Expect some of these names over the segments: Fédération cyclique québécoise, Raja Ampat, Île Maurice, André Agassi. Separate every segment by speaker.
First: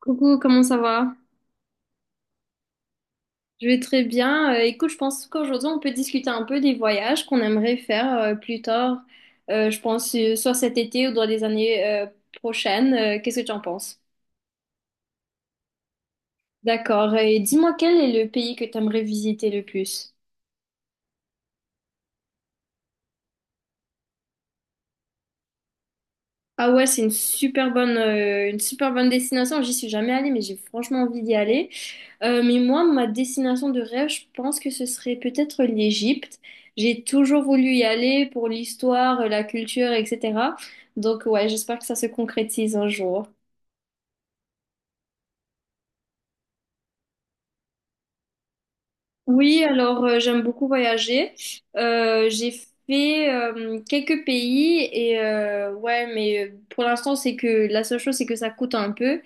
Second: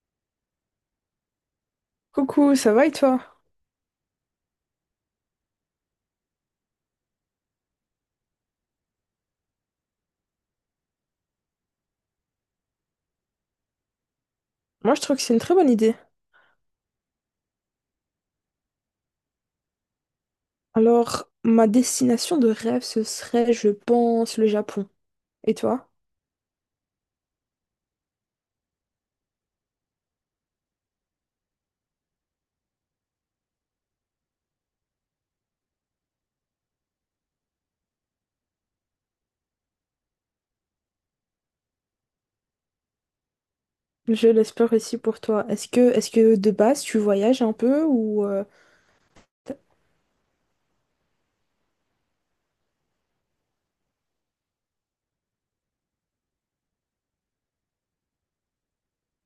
Speaker 1: Coucou, comment ça va?
Speaker 2: Coucou, ça va et toi?
Speaker 1: Je vais très bien. Écoute, je pense qu'aujourd'hui, on peut discuter un peu des voyages qu'on aimerait faire plus tard. Je pense soit cet été ou dans les années prochaines. Qu'est-ce que tu en penses?
Speaker 2: Moi, je trouve que c'est une très bonne idée.
Speaker 1: D'accord. Et dis-moi, quel est le pays que tu aimerais visiter le plus?
Speaker 2: Alors, ma destination de rêve, ce serait, je pense, le Japon. Et toi?
Speaker 1: Ah ouais, c'est une super bonne destination. J'y suis jamais allée, mais j'ai franchement envie d'y aller. Mais moi, ma destination de rêve, je pense que ce serait peut-être l'Égypte. J'ai toujours voulu y aller pour l'histoire, la culture, etc. Donc ouais, j'espère que ça se concrétise un jour.
Speaker 2: Je l'espère aussi pour toi. Est-ce que de base, tu voyages un peu ou...
Speaker 1: Oui, alors j'aime beaucoup voyager. J'ai fait quelques pays et ouais, mais pour l'instant c'est que la seule chose c'est que ça coûte un peu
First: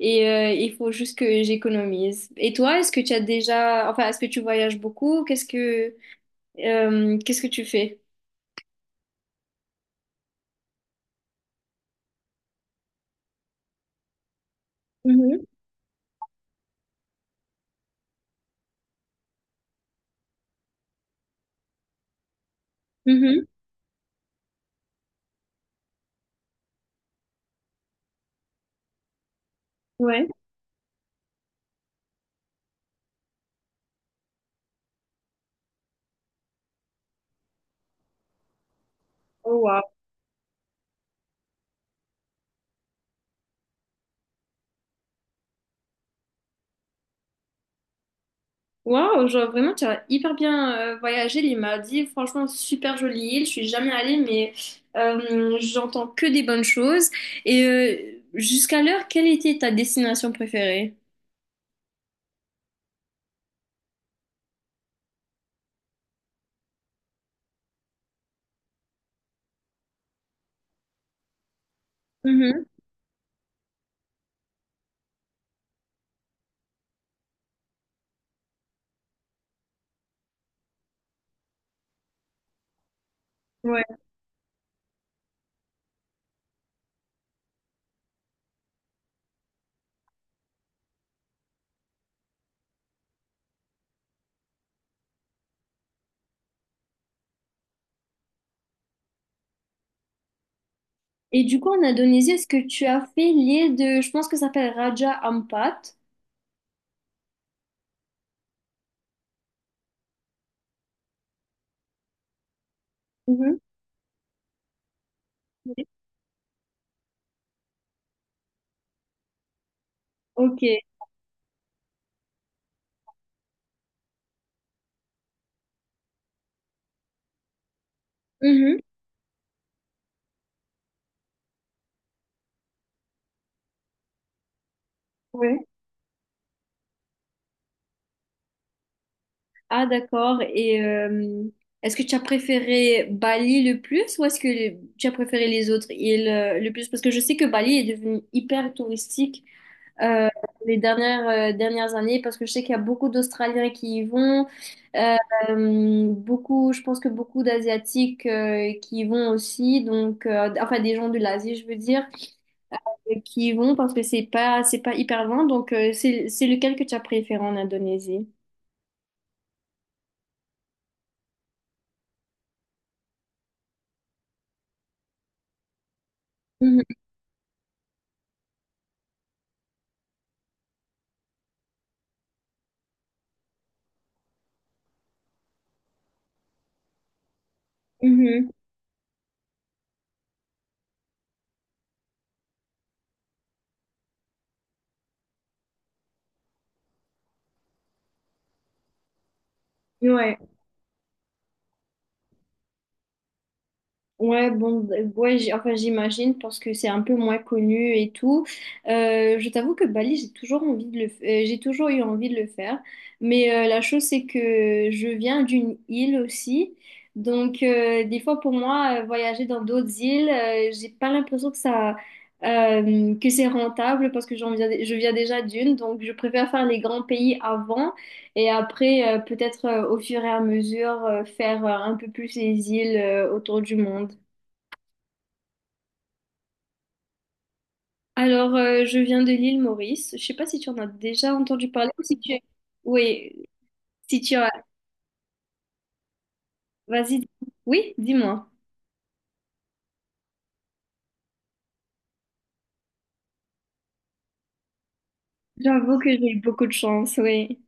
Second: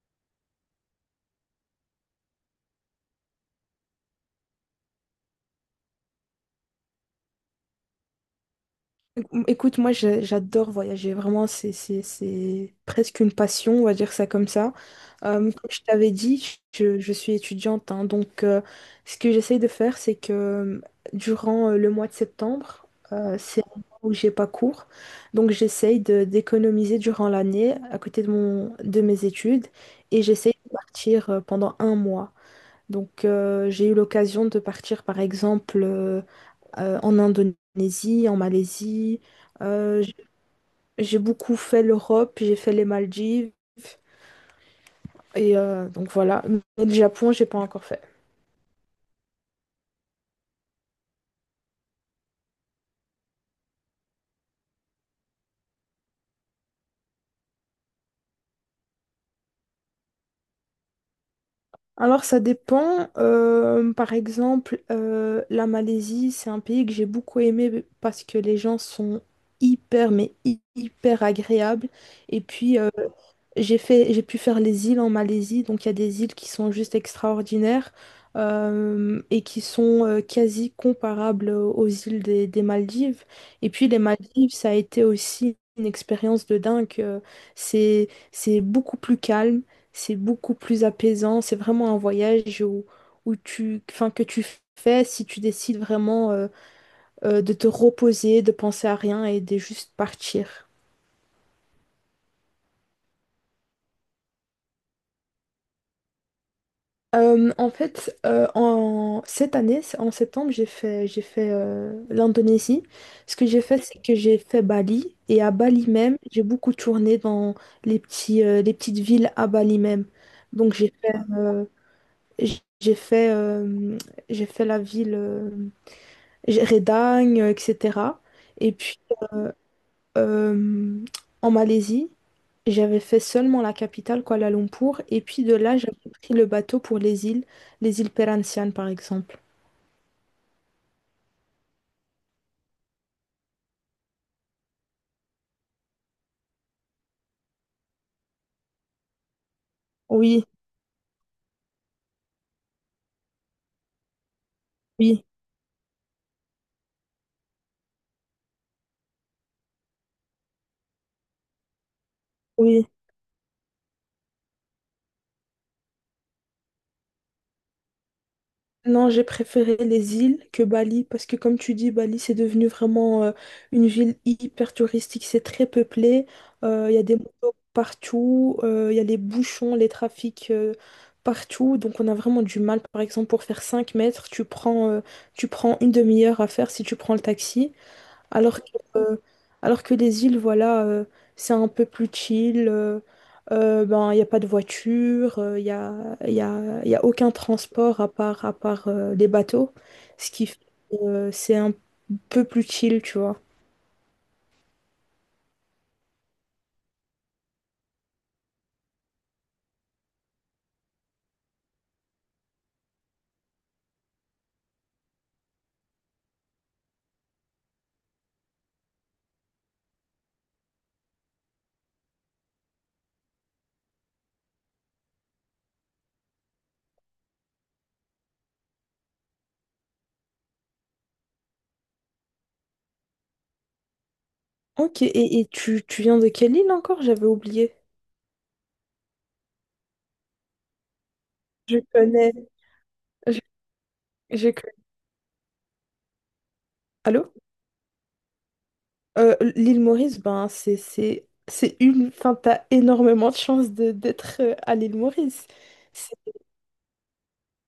Speaker 1: et il faut juste que j'économise. Et toi, est-ce que tu as déjà, enfin, est-ce que tu voyages beaucoup? Qu'est-ce que tu fais?
Speaker 2: Écoute, moi j'adore voyager, vraiment c'est presque une passion, on va dire ça comme ça.
Speaker 1: Mhm,
Speaker 2: Comme je t'avais dit, je suis étudiante, hein, donc ce que j'essaye de faire, c'est que durant le mois de septembre,
Speaker 1: mhm,
Speaker 2: c'est un mois où j'ai pas cours, donc d'économiser durant l'année à côté de, mon, de mes études et
Speaker 1: ouais.
Speaker 2: j'essaye de partir pendant un mois. Donc j'ai eu l'occasion de partir par exemple en Indonésie, en Malaisie.
Speaker 1: Oh, wow.
Speaker 2: Euh, j- j'ai beaucoup fait l'Europe, j'ai fait les Maldives. Et donc voilà, mais le Japon, j'ai pas encore fait.
Speaker 1: Waouh, genre vraiment, tu as hyper bien voyagé les Maldives. Franchement, super jolie île. Je suis jamais allée, mais j'entends que des bonnes choses. Et jusqu'à l'heure, quelle était ta destination préférée?
Speaker 2: Alors ça dépend. Par exemple, la Malaisie, c'est un pays que j'ai beaucoup aimé parce que les gens sont hyper, mais hyper agréables. Et
Speaker 1: Mhm,
Speaker 2: puis j'ai pu faire les îles en Malaisie, donc il y a des îles qui sont juste extraordinaires et qui sont quasi comparables aux îles des Maldives. Et puis
Speaker 1: ouais.
Speaker 2: les Maldives, ça a été aussi une expérience de dingue. C'est beaucoup plus calme, c'est beaucoup plus apaisant. C'est vraiment un voyage où tu, enfin, que tu fais si tu décides vraiment de te reposer, de penser à rien et de juste partir.
Speaker 1: Et du coup, en Indonésie, est-ce que tu as fait l'île de, je pense que ça s'appelle Raja Ampat?
Speaker 2: En fait, en cette année, c'est- en septembre, j'ai fait l'Indonésie. Ce que
Speaker 1: Mhm.
Speaker 2: j'ai fait, c'est que j'ai fait Bali. Et à Bali même, j'ai beaucoup tourné dans les petites villes à Bali même.
Speaker 1: Ok.
Speaker 2: Donc j- j'ai fait, euh, j'ai fait la ville Redang, etc. Et
Speaker 1: Mhm.
Speaker 2: puis euh, en Malaisie. J'avais fait seulement la capitale, Kuala Lumpur, et puis de
Speaker 1: Ouais.
Speaker 2: là, j'avais pris le bateau pour les îles Perhentian, par exemple.
Speaker 1: Ah, d'accord. Et est-ce que tu as préféré Bali le plus ou est-ce que tu as préféré les autres îles le plus? Parce que je sais que Bali est devenu hyper touristique euh,
Speaker 2: Oui,
Speaker 1: les dernières années parce que je sais qu'il y a beaucoup d'Australiens qui y vont, euh,
Speaker 2: oui,
Speaker 1: beaucoup, je pense que beaucoup d'Asiatiques qui y vont aussi, donc enfin des gens de l'Asie, je veux dire,
Speaker 2: oui.
Speaker 1: qui y vont parce que c'est pas hyper loin. Donc c'est lequel que tu as préféré en Indonésie?
Speaker 2: Non, j'ai préféré les îles que Bali parce que comme tu dis, Bali c'est devenu vraiment une ville hyper touristique, c'est très peuplé,
Speaker 1: Mhm,
Speaker 2: il y a des motos partout, il y a les bouchons, les trafics partout, donc on a vraiment du mal. Par exemple, pour faire 5 mètres, tu prends une demi-heure à faire si tu prends le taxi.
Speaker 1: mhm.
Speaker 2: Alors que, euh, alors que les îles, voilà, c'est un peu plus chill. Ben, il n'y a pas de voiture, il n'y a, y a, y a aucun transport à part les bateaux. Ce
Speaker 1: Ouais.
Speaker 2: qui fait que c'est un peu plus chill, tu vois.
Speaker 1: Ouais, bon, ouais, enfin, j'imagine parce que c'est un peu moins connu et tout. Je t'avoue que Bali, j'ai toujours eu envie de le faire. Mais la chose, c'est que je viens d'une île aussi. Donc, des fois, pour moi, voyager dans d'autres îles, j'ai pas l'impression que c'est rentable parce que j'en viens, je viens déjà d'une. Donc, je préfère faire les grands pays avant et après, peut-être au fur et à mesure, faire un peu plus les îles autour du monde.
Speaker 2: Ok, et tu viens de quelle île encore? J'avais oublié.
Speaker 1: Alors, je viens de l'île Maurice. Je ne sais pas si tu en as déjà entendu
Speaker 2: Je
Speaker 1: parler, ou si tu.
Speaker 2: connais. Je,
Speaker 1: Oui, si tu as.
Speaker 2: je connais.
Speaker 1: Vas-y.
Speaker 2: Allô?
Speaker 1: Oui, dis-moi.
Speaker 2: L'île Maurice, ben, c'est une. Enfin, t'as énormément de chance d'être à l'île Maurice.
Speaker 1: J'avoue que j'ai eu beaucoup de chance, oui.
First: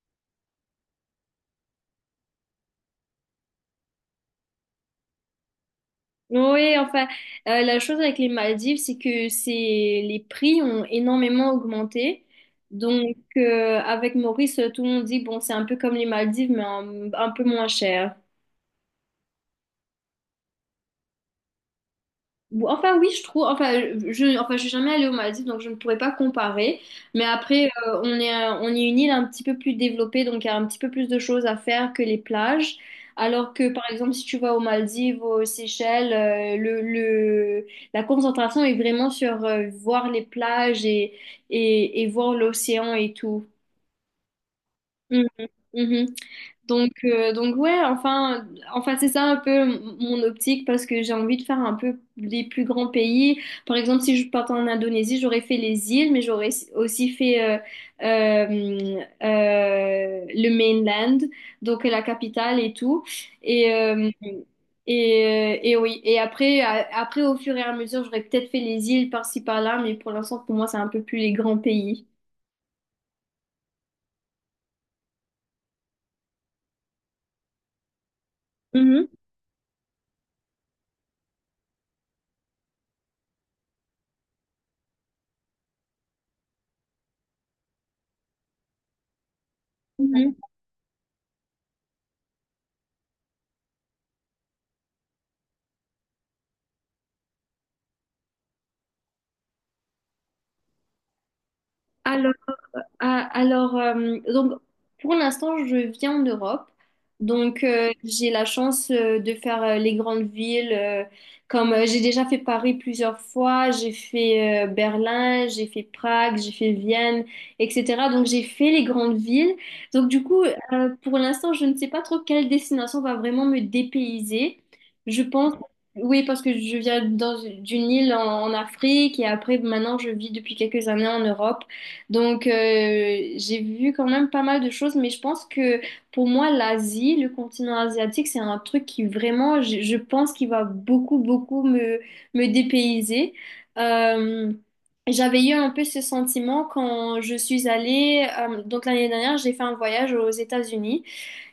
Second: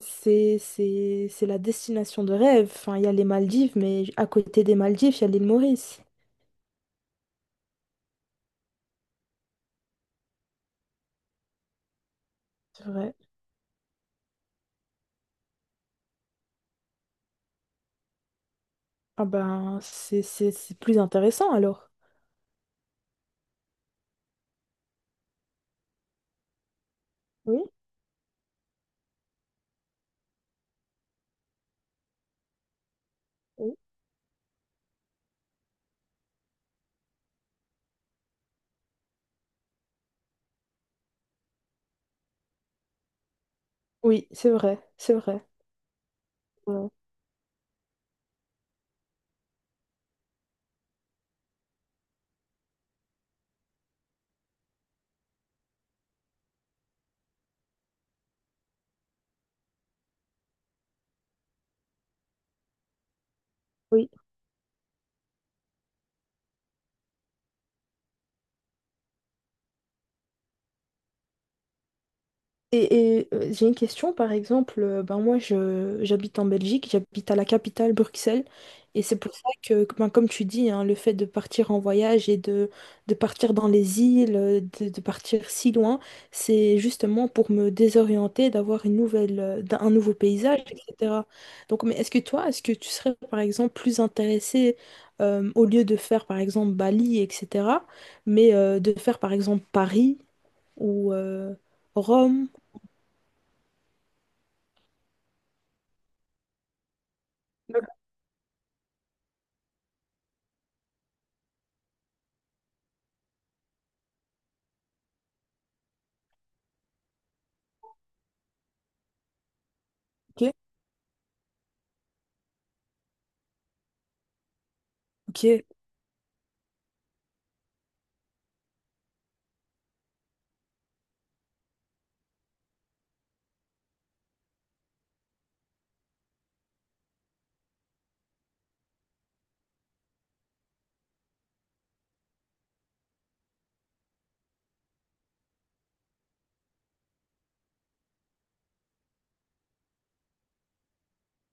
Speaker 2: C'est la destination de rêve. Enfin, il y a les Maldives, mais à côté des Maldives, il y a l'île Maurice.
Speaker 1: Oui, enfin, la chose avec les Maldives, c'est que c'est les prix ont énormément augmenté.
Speaker 2: C'est vrai.
Speaker 1: Donc, avec Maurice, tout le monde dit, bon, c'est un peu comme les Maldives, mais un peu moins cher.
Speaker 2: Ah ben, c'est plus intéressant alors.
Speaker 1: Enfin oui, je trouve. Enfin, je suis jamais allée aux Maldives, donc je ne pourrais pas comparer. Mais
Speaker 2: Oui,
Speaker 1: après, on est une île un petit peu plus développée, donc il y a un petit peu plus de choses à faire que les plages. Alors que,
Speaker 2: oui.
Speaker 1: par exemple, si tu vas aux Maldives, aux Seychelles, la concentration est vraiment sur voir les plages et, voir l'océan et tout.
Speaker 2: Oui, c'est vrai, c'est
Speaker 1: Mhm,
Speaker 2: vrai.
Speaker 1: mhm.
Speaker 2: Ouais.
Speaker 1: Donc ouais, enfin c'est ça un peu mon optique parce que j'ai envie de faire un peu les plus grands pays. Par exemple, si je partais en Indonésie, j'aurais fait les îles, mais j'aurais aussi fait le mainland, donc la capitale et tout. Et,
Speaker 2: Oui.
Speaker 1: euh, et, et oui, et après, après, au fur et à mesure, j'aurais peut-être fait les îles par-ci par-là, mais pour l'instant, pour moi, c'est un peu plus les grands pays.
Speaker 2: J'ai une question, par exemple, ben moi j'habite en Belgique, j'habite à la capitale Bruxelles, et
Speaker 1: Mhm,
Speaker 2: c'est pour ça que, ben, comme tu dis, hein, le fait de partir en voyage de partir dans les îles, de partir si loin, c'est justement pour me désorienter, d'avoir une nouvelle, un nouveau
Speaker 1: mhm.
Speaker 2: paysage, etc. Donc, mais est-ce que toi, est-ce que tu serais, par exemple, plus intéressé, au lieu de faire, par exemple, Bali, etc., mais de faire, par exemple, Paris ou Rome?
Speaker 1: Ah, alors, donc, pour l'instant, je vis en Europe. Donc, j'ai la chance de faire les grandes villes. Comme j'ai déjà fait Paris plusieurs fois, j'ai fait Berlin, j'ai fait Prague, j'ai fait Vienne, etc. Donc, j'ai fait les grandes villes. Donc, du coup,
Speaker 2: Ok?
Speaker 1: pour l'instant, je ne sais pas trop quelle destination va vraiment me dépayser. Je
Speaker 2: Ok.
Speaker 1: pense, oui, parce que je viens d'une île en Afrique et après, maintenant, je vis depuis quelques années en Europe. Donc, j'ai vu quand même pas mal de choses, mais je pense que pour moi, l'Asie, le continent asiatique, c'est un truc qui vraiment, je pense qu'il va beaucoup, beaucoup me dépayser. Euh, j'avais eu un peu ce sentiment quand je suis allée, donc l'année dernière, j'ai fait un voyage aux États-Unis.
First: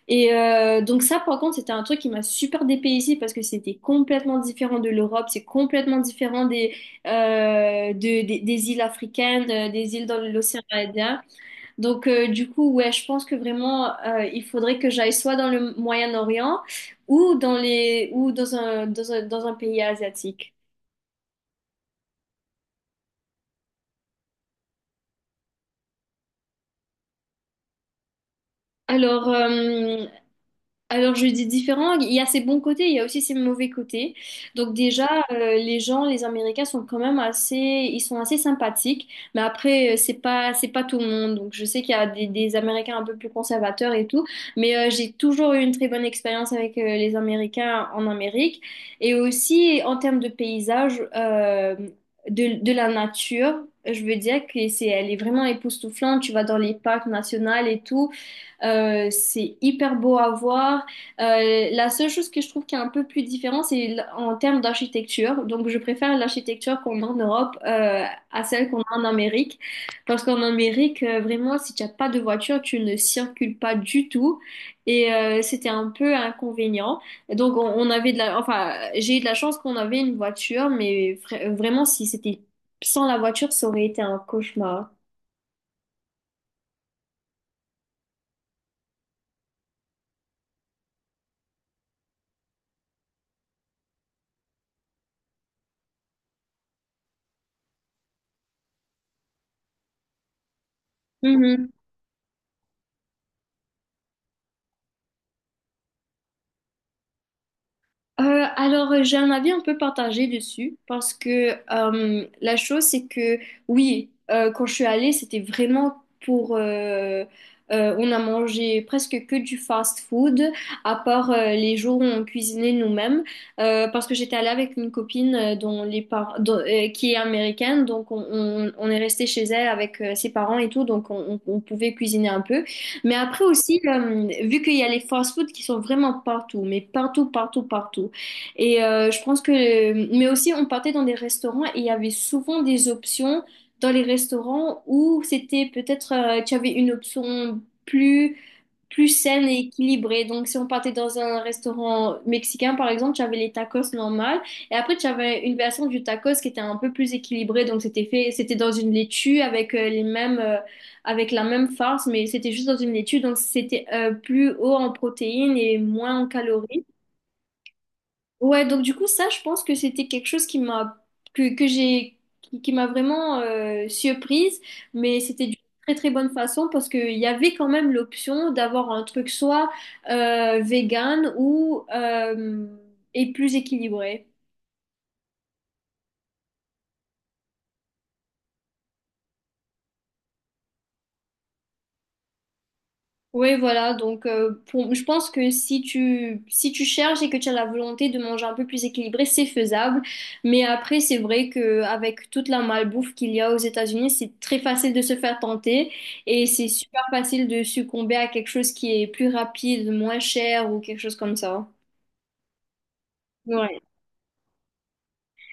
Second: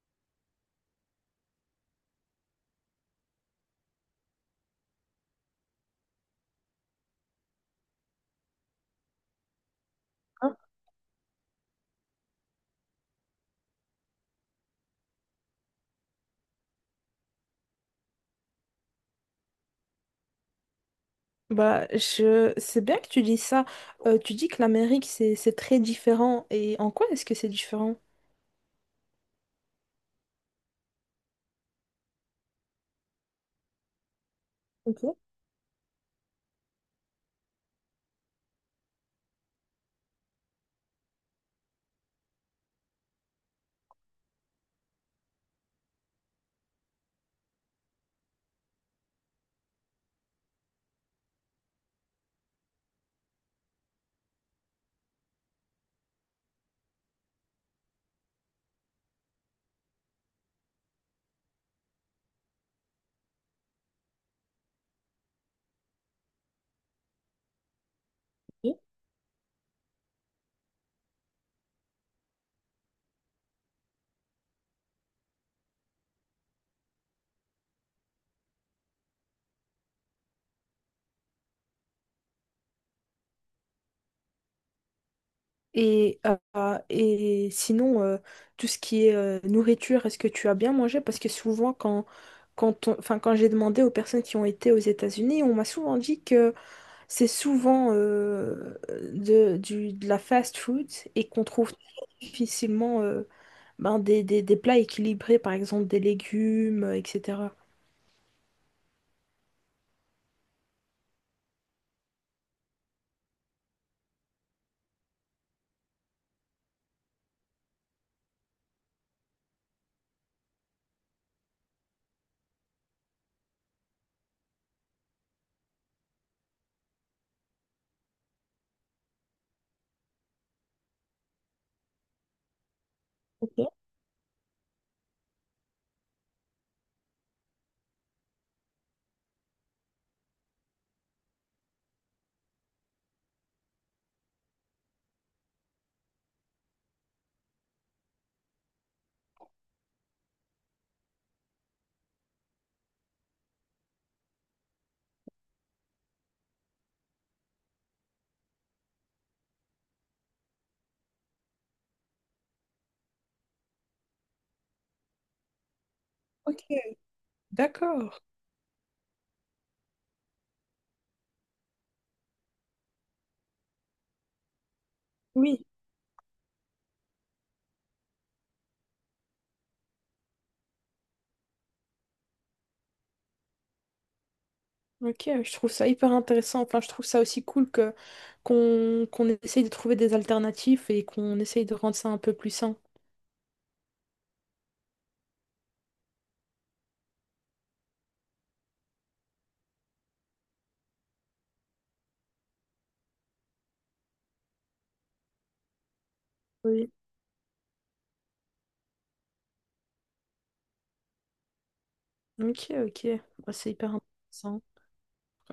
Speaker 1: Et donc ça, par contre, c'était un truc qui m'a super dépaysé parce que c'était complètement différent de l'Europe, c'est complètement différent des îles africaines, des îles dans
Speaker 2: Hein.
Speaker 1: l'océan Indien. Donc du coup, ouais, je pense que vraiment, il faudrait que j'aille soit dans le Moyen-Orient ou dans les, ou dans un, dans un, dans un pays asiatique.
Speaker 2: Bah, je... C'est bien que tu dis ça. Tu dis que l'Amérique, c'est très différent. Et en quoi est-ce que c'est différent?
Speaker 1: Alors, euh, Alors je dis différent, il y a ses bons côtés, il y a aussi ses mauvais côtés. Donc
Speaker 2: Ok.
Speaker 1: déjà, les gens, les Américains sont quand même assez, ils sont assez sympathiques. Mais après, c'est pas tout le monde. Donc je sais qu'il y a des Américains un peu plus conservateurs et tout. Mais j'ai toujours eu une très bonne expérience avec les Américains en Amérique. Et aussi en termes de paysage, de la nature. Je veux dire que elle est vraiment époustouflante. Tu vas dans les parcs nationaux et tout. C'est hyper beau à voir. La seule chose que je trouve qui est un peu plus différente, en termes d'architecture. Donc, je préfère l'architecture qu'on a en Europe à celle qu'on a en Amérique. Parce qu'en Amérique, vraiment, si tu n'as pas de voiture, tu ne circules pas du tout. Et c'était un peu inconvénient. Donc, on avait de la. Enfin, j'ai eu de la chance qu'on avait une voiture, mais vraiment, si c'était sans la voiture, ça aurait été un cauchemar.
Speaker 2: Et, et sinon, tout ce qui est nourriture, est-ce que tu as bien mangé? Parce que souvent, enfin, quand j'ai demandé aux personnes qui ont été aux États-Unis, on m'a souvent dit que c'est souvent de la fast food et qu'on trouve difficilement ben, des plats équilibrés, par exemple des légumes, etc.
Speaker 1: Alors, j'ai un avis un peu partagé dessus parce que la chose, c'est que oui, quand je suis allée, pour... euh, on a mangé presque que du fast-food, à part les jours où on cuisinait nous-mêmes, parce que j'étais allée avec une copine dont les par- dont- qui est américaine, donc on est resté chez elle avec ses parents et tout, donc on pouvait cuisiner un peu. Mais après aussi, vu qu'il y a les fast-food qui sont vraiment partout, mais partout, partout, partout. Et je pense que, mais aussi on partait dans des restaurants et il y avait souvent des options dans les restaurants où c'était peut-être tu avais une option plus plus saine et équilibrée. Donc si on partait dans un restaurant mexicain par exemple, tu avais les tacos normales et après tu avais une version du tacos qui était un peu plus équilibrée. Donc c'était dans une laitue avec la même farce, mais c'était juste dans une laitue. Donc c'était plus haut en protéines et moins en
Speaker 2: Ok,
Speaker 1: calories.
Speaker 2: d'accord.
Speaker 1: Ouais, donc du coup, ça, je pense que c'était quelque chose qui m'a que j'ai qui m'a vraiment surprise, mais c'était d'une
Speaker 2: Oui,
Speaker 1: très très bonne façon parce qu'il y avait quand même l'option d'avoir un truc soit vegan ou et plus équilibré.
Speaker 2: ok, je trouve ça hyper intéressant. Enfin, je trouve ça aussi cool que qu'on essaye de trouver des alternatives et qu'on essaye de rendre ça un peu plus sain.
Speaker 1: Oui, voilà. Donc, je pense que si tu cherches et que tu as la volonté de manger un peu plus équilibré, c'est faisable. Mais après, c'est vrai que avec toute la malbouffe qu'il y a aux États-Unis, c'est très facile de se faire tenter et c'est
Speaker 2: Oui.
Speaker 1: super facile de succomber à quelque chose qui est plus rapide, moins cher ou quelque chose comme ça.
Speaker 2: Ok, ok. Bah, c'est
Speaker 1: Ouais.
Speaker 2: hyper intéressant.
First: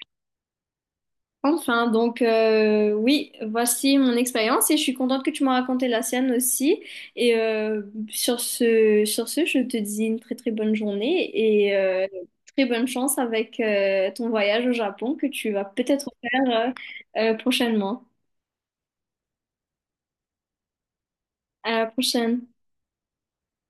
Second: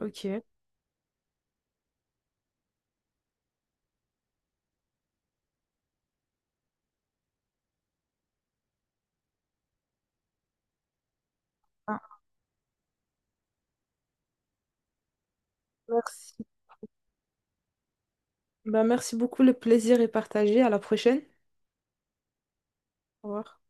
Speaker 2: Ok.
Speaker 1: Enfin, donc oui, voici mon expérience et je suis contente que tu m'as raconté la sienne aussi. Et sur ce, je te dis une très très bonne journée et
Speaker 2: Ah,
Speaker 1: très bonne chance avec ton voyage au Japon que tu vas peut-être
Speaker 2: merci.
Speaker 1: faire prochainement.
Speaker 2: Bah, merci beaucoup, le plaisir est partagé. À la prochaine.
Speaker 1: À la prochaine.
Speaker 2: Au revoir.